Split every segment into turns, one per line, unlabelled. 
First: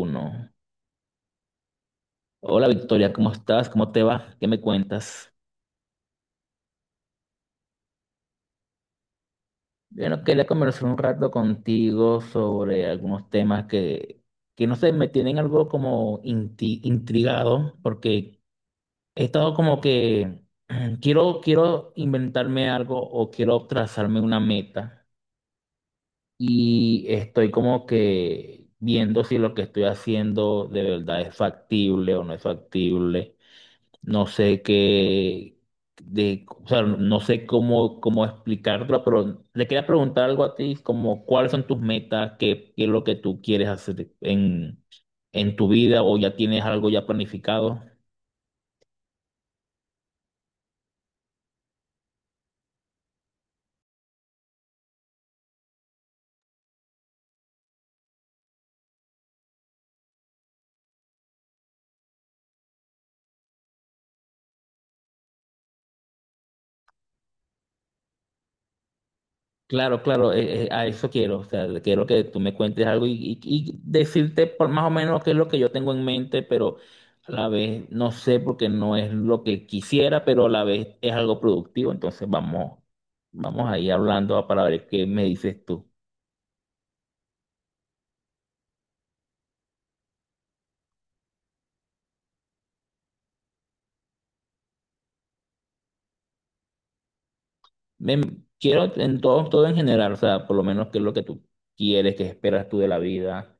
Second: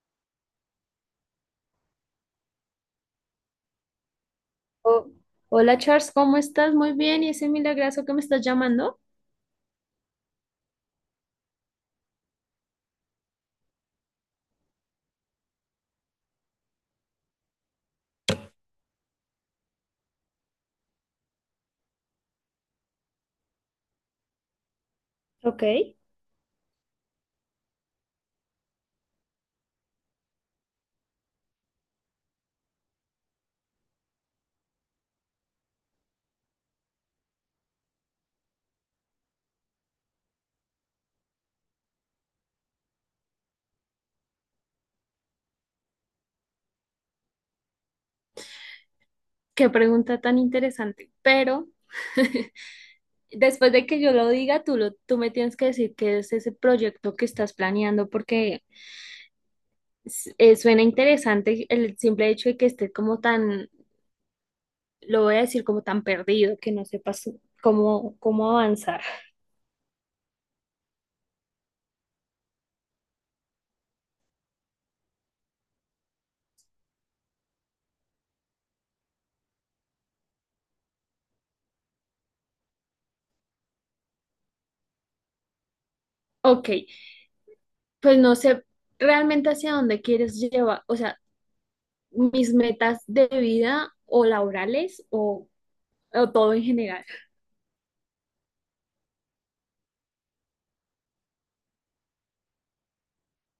Uno. Hola Victoria, ¿cómo estás? ¿Cómo te va? ¿Qué me
Oh,
cuentas?
hola Charles, ¿cómo estás? Muy bien, y ese milagrazo que me estás llamando.
Bueno, quería conversar un rato contigo sobre algunos temas que no sé, me tienen algo como intrigado, porque he estado como que quiero inventarme algo o quiero trazarme una meta
Ok,
y estoy como que viendo si lo que estoy haciendo de verdad es factible o no es factible. No sé qué, o sea, no sé cómo explicarlo, pero le quería preguntar algo a ti, como cuáles son tus metas, qué es lo que tú quieres hacer en tu vida o ya tienes algo ya planificado.
qué pregunta tan interesante. Pero después de que yo lo diga, tú me tienes que decir qué es ese proyecto que estás planeando, porque suena interesante el simple hecho de que esté como tan, lo voy a decir como tan perdido, que no sepas cómo avanzar.
Claro, claro, a eso quiero. O sea, quiero que tú me cuentes algo y decirte por más o menos qué es lo que yo tengo en mente, pero a la vez no sé porque no es lo que quisiera, pero a la vez es algo productivo. Entonces vamos ahí hablando para ver qué me dices tú.
Ok, pues no sé realmente hacia dónde quieres llevar, o sea, mis metas de vida o laborales o todo en general.
Me- quiero en todo, todo en general, o sea, por lo menos qué es lo que tú quieres, qué esperas tú de la vida,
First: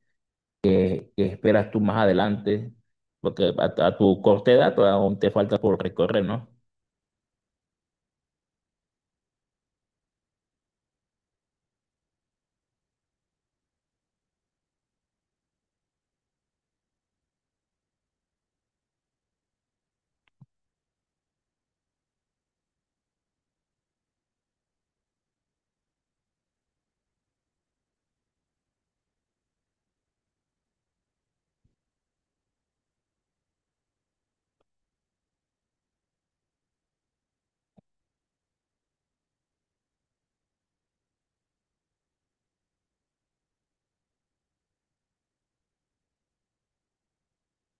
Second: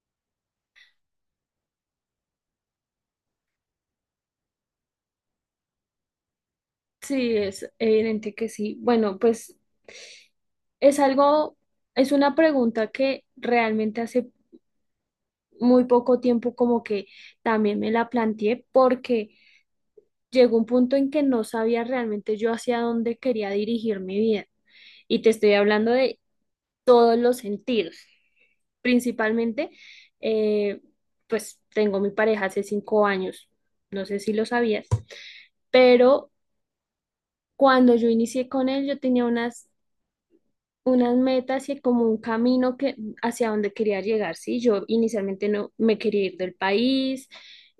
qué esperas tú más adelante, porque a tu corta edad todavía aún te falta por recorrer, ¿no?
Sí, es evidente que sí. Bueno, pues es algo, es una pregunta que realmente hace muy poco tiempo como que también me la planteé porque llegó un punto en que no sabía realmente yo hacia dónde quería dirigir mi vida. Y te estoy hablando de todos los sentidos. Principalmente, eh, pues tengo mi pareja hace 5 años, no sé si lo sabías, pero cuando yo inicié con él, yo tenía unas metas y como un camino que hacia donde quería llegar, ¿sí? Yo inicialmente no me quería ir del país.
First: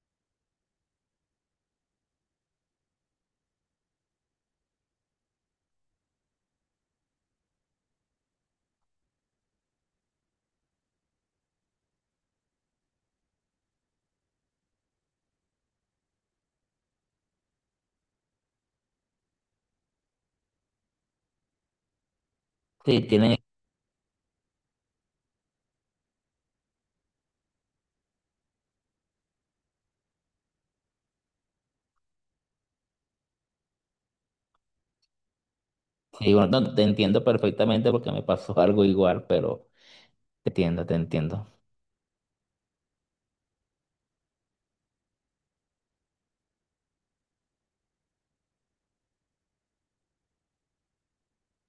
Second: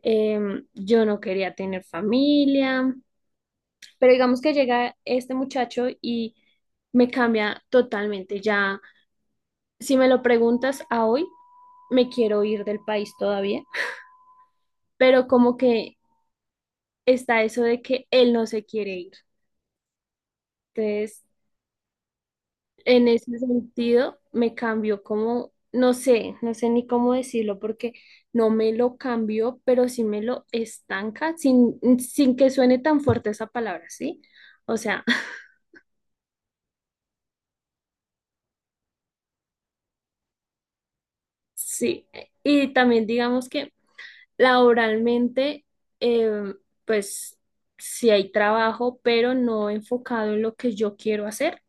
Yo no quería tener familia, pero digamos que llega este muchacho y me cambia totalmente. Ya, si me lo preguntas a hoy, me quiero ir del país todavía, pero como que está eso de que él no se quiere ir. Entonces,
Sí,
en ese
tienes.
sentido, me cambió como, no sé, no sé ni cómo decirlo, porque no me lo cambió, pero sí me lo estanca sin que suene tan fuerte esa palabra, ¿sí? O sea,
Sí, bueno, no, te entiendo perfectamente porque me pasó algo igual, pero te entiendo, te entiendo.
sí. Y también digamos que laboralmente, eh, pues sí hay trabajo, pero no enfocado en lo que yo quiero hacer.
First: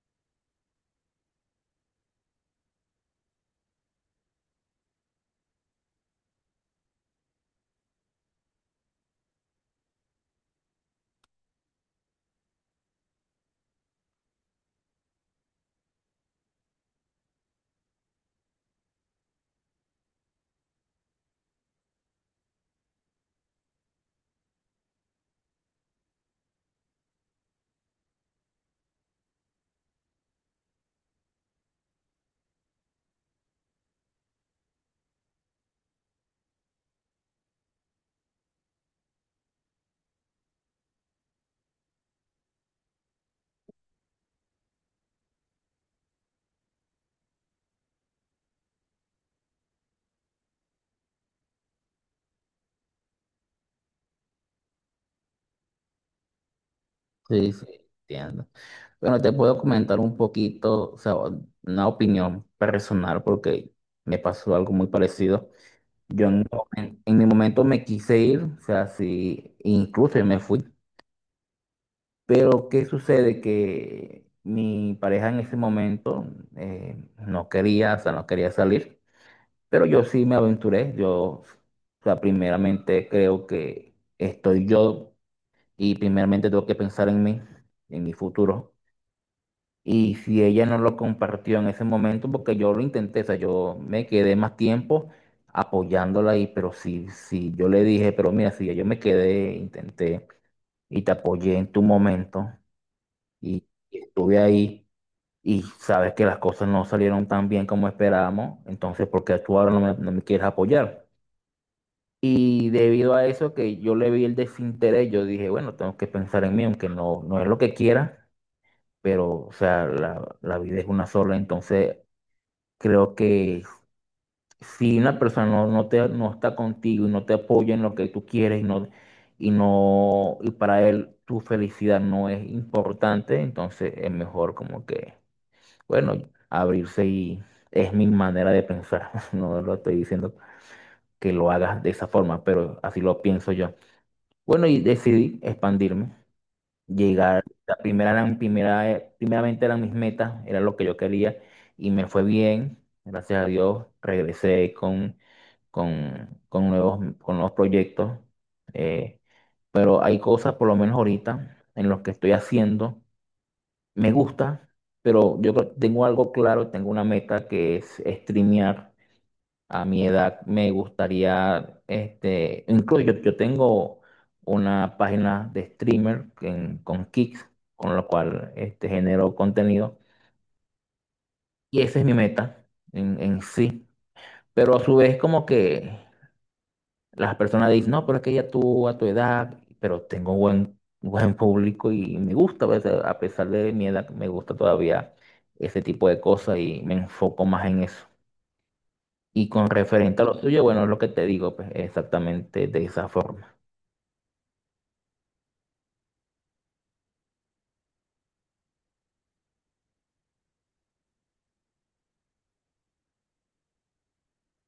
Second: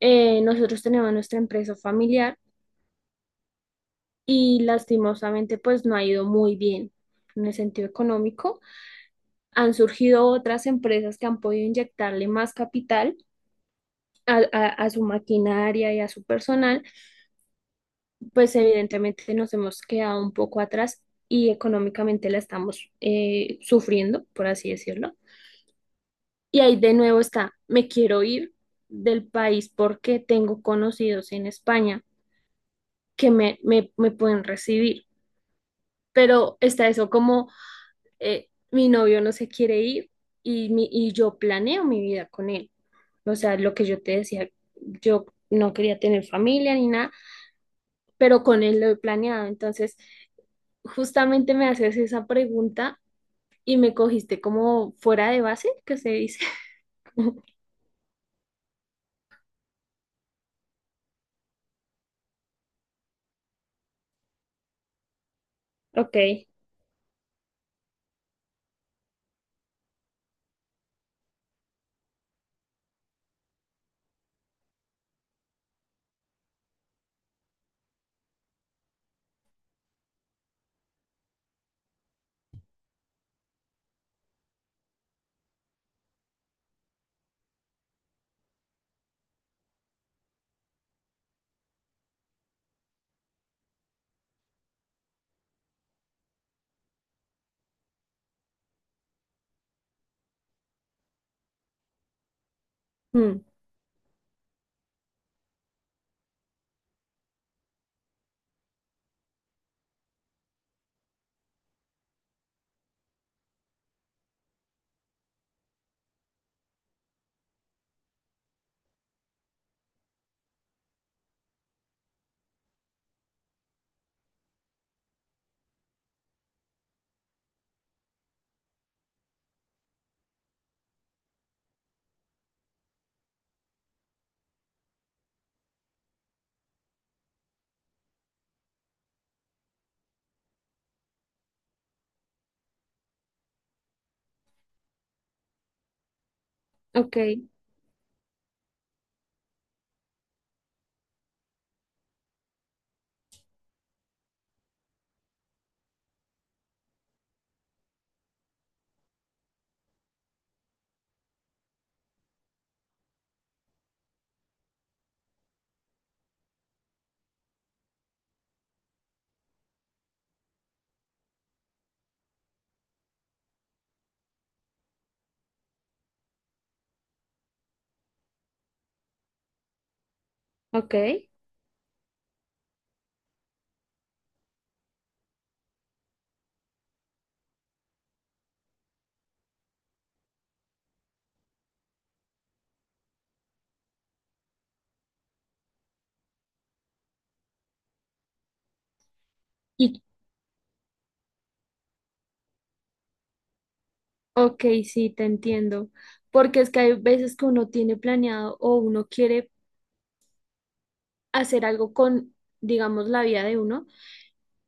Nosotros tenemos nuestra empresa familiar y lastimosamente pues no ha ido muy bien en el sentido económico. Han surgido otras empresas que han podido inyectarle más capital a su maquinaria y a su personal, pues evidentemente nos hemos quedado un poco atrás y económicamente la estamos sufriendo, por así decirlo. Y ahí de nuevo está, me quiero ir del país porque tengo conocidos en España que me pueden recibir, pero está eso como mi novio no se quiere ir y yo planeo mi vida con él. O sea, lo que yo te decía, yo no quería tener familia ni nada, pero con él lo he planeado. Entonces, justamente me haces esa pregunta y me cogiste como fuera de base, que se dice.
Sí, sí, entiendo. Bueno, te puedo comentar un poquito, o sea, una opinión personal porque me pasó algo muy parecido.
Ok,
Yo en mi momento me quise ir, o sea, sí, incluso me fui, pero ¿qué sucede? Que mi pareja en ese momento no quería, o sea, no quería salir. Pero yo sí me aventuré, yo, o sea, primeramente creo que estoy yo y primeramente tengo que pensar en mí, en mi futuro. Y si ella no lo compartió en ese momento, porque yo lo intenté, o sea, yo me quedé más tiempo apoyándola ahí, pero sí sí yo le dije, pero mira, si ya yo me quedé, intenté y te apoyé en tu momento
mm,
y estuve ahí y sabes que las cosas no salieron tan bien como esperábamos, entonces, ¿por qué tú ahora no me quieres apoyar? Y debido a eso que yo le vi el desinterés, yo dije, bueno, tengo que pensar en mí, aunque no es lo que quiera, pero, o sea, la vida es una sola, entonces creo que si una persona no te, no está contigo y no te apoya en lo que tú quieres y no, y no, y para él tu felicidad no es importante, entonces es mejor como que, bueno, abrirse y es mi manera de pensar, no lo estoy diciendo que lo hagas de esa forma, pero así lo pienso yo. Bueno, y decidí expandirme,
ok,
llegar, la primera eran, primera, primeramente eran mis metas, era lo que yo quería y me fue bien, gracias a Dios, regresé con nuevos proyectos, eh, pero hay cosas, por lo menos ahorita, en los que estoy haciendo, me gusta, pero tengo algo claro, tengo una meta que es streamear. A mi edad me gustaría, este, incluso yo tengo una página de streamer con Kicks, con lo cual este, genero contenido.
ok.
Y esa es mi meta en sí. Pero a su vez como que las personas dicen, no, pero es que ya tú a tu edad, pero tengo buen público y me gusta, pues, a pesar de mi edad, me gusta todavía ese tipo de cosas y me enfoco más en eso. Y con
Y,
referente a lo tuyo, bueno, es lo que te digo, pues exactamente de esa forma.
ok, sí, te entiendo. Porque es que hay veces que uno tiene planeado o uno quiere hacer algo con, digamos, la vida de uno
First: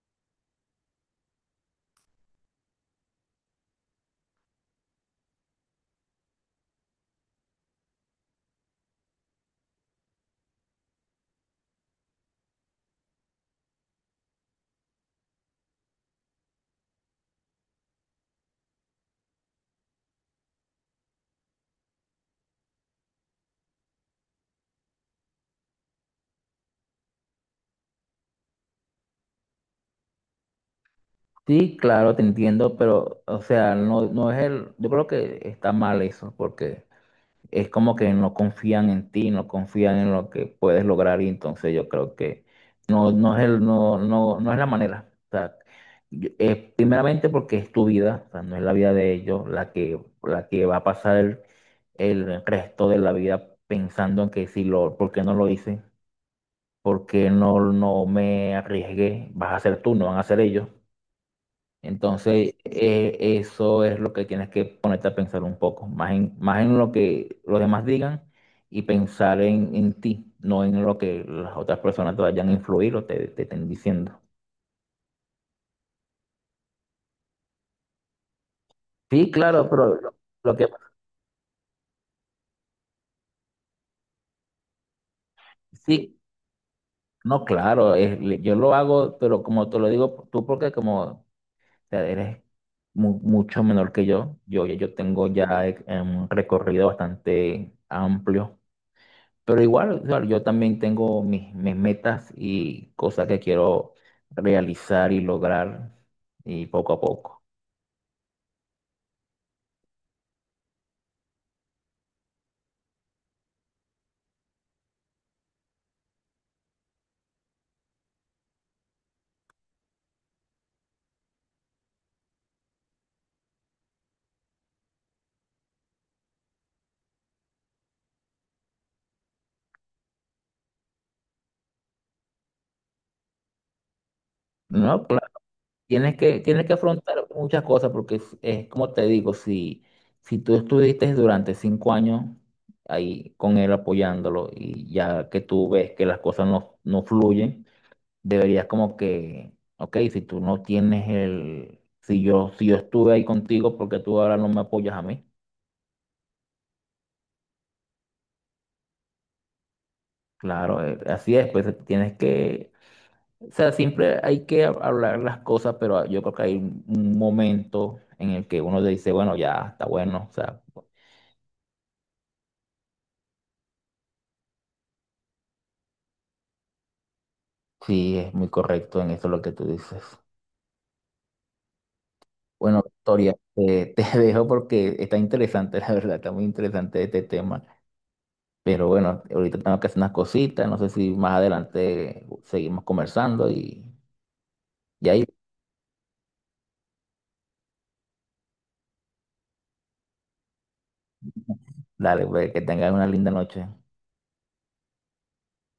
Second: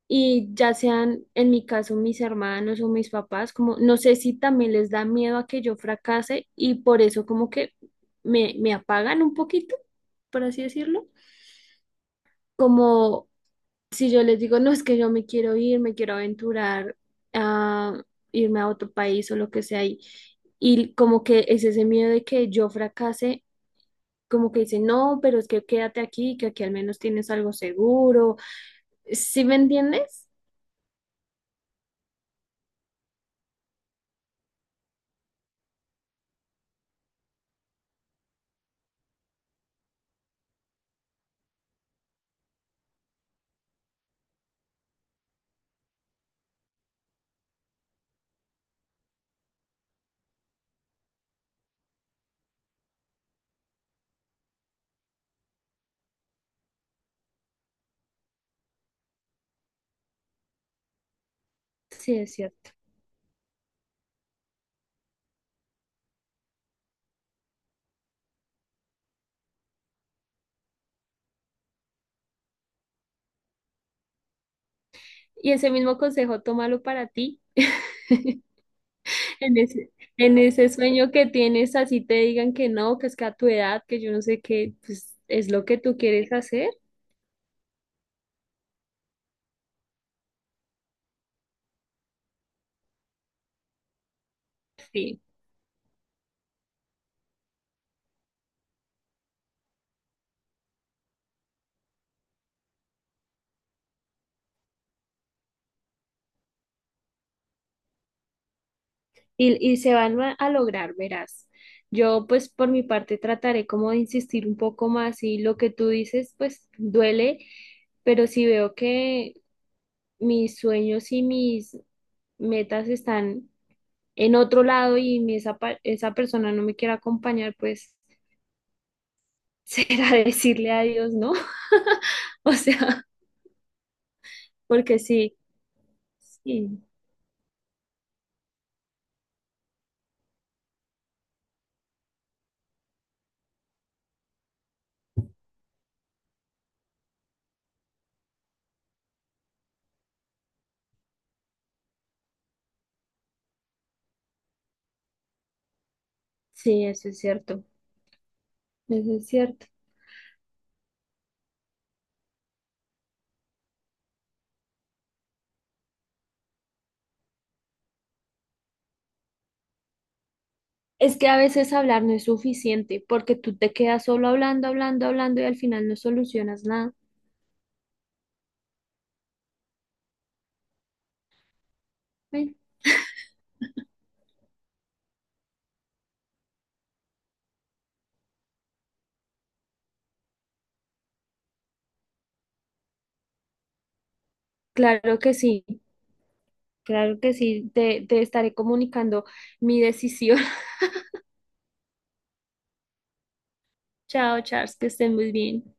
y ya sean, en mi caso, mis hermanos o mis papás, como no sé si también les da miedo a que yo fracase y por eso como que me apagan un poquito, por así decirlo, como si yo les digo, no, es que yo me quiero ir, me quiero aventurar a irme a otro país o lo que sea, y como que es ese miedo de que yo fracase. Como que dicen, no, pero es que quédate aquí, que aquí al menos tienes algo seguro. ¿Sí me entiendes?
Sí, claro, te entiendo, pero, o sea, no es el, yo creo que está mal eso, porque es como que no confían en ti, no confían en lo que puedes lograr, y entonces yo creo que no, no es el, no, no, no es la manera. O sea, primeramente porque es tu vida, o sea, no es la vida de ellos la que va a pasar el resto de la vida pensando en que si lo, ¿por qué no lo hice? Porque no me arriesgué, vas a ser tú, no van a ser ellos.
Sí, es
Entonces,
cierto.
eso es lo que tienes que ponerte a pensar un poco, más en lo que los demás digan y pensar en ti, no en lo que las otras personas te vayan a influir o te estén diciendo.
Y ese mismo consejo, tómalo para ti.
Sí,
En
claro,
ese,
pero lo,
en
lo que
ese sueño que tienes, así te digan que no, que es que a tu edad, que yo no sé qué, pues es lo que tú
sí,
quieres hacer.
no, claro, yo lo hago, pero como te lo digo tú, porque como sea, eres mucho menor que yo. Yo
Sí.
tengo ya un recorrido bastante amplio, pero igual, o sea, yo también tengo mis metas y cosas que quiero realizar y lograr y poco a poco.
Y se van a lograr, verás. Yo, pues por mi parte, trataré como de insistir un poco más y lo que tú dices, pues duele, pero si veo que mis sueños y mis metas están en otro lado y esa persona no me quiere acompañar, pues... será decirle adiós, ¿no? O sea, porque
No, claro,
sí,
tienes que
sí,
afrontar muchas cosas porque es como te digo, si tú estuviste durante 5 años ahí con él apoyándolo y ya que tú ves que las cosas no fluyen deberías como que, ok, si tú no tienes el, si yo, estuve ahí contigo, ¿porque tú ahora no me apoyas a mí?
sí, eso es cierto, eso es cierto.
Claro, así es, pues tienes que, o sea, siempre hay que hablar las cosas, pero ah, yo creo que hay un momento en el que uno dice, bueno, ya está bueno, o sea,
Es que a veces hablar no es suficiente, porque tú te quedas solo hablando, hablando, hablando y al final no solucionas nada.
sí, es muy correcto en eso lo que tú dices.
Bueno,
Bueno, Victoria, te dejo porque está interesante, la verdad, está muy interesante este tema. Pero bueno, ahorita tengo que hacer unas cositas, no sé si más adelante seguimos conversando y
claro
ahí,
que sí, claro que sí, te estaré comunicando mi decisión.
dale, pues, que tengan una linda noche.
Chao, Charles, que estén muy bien.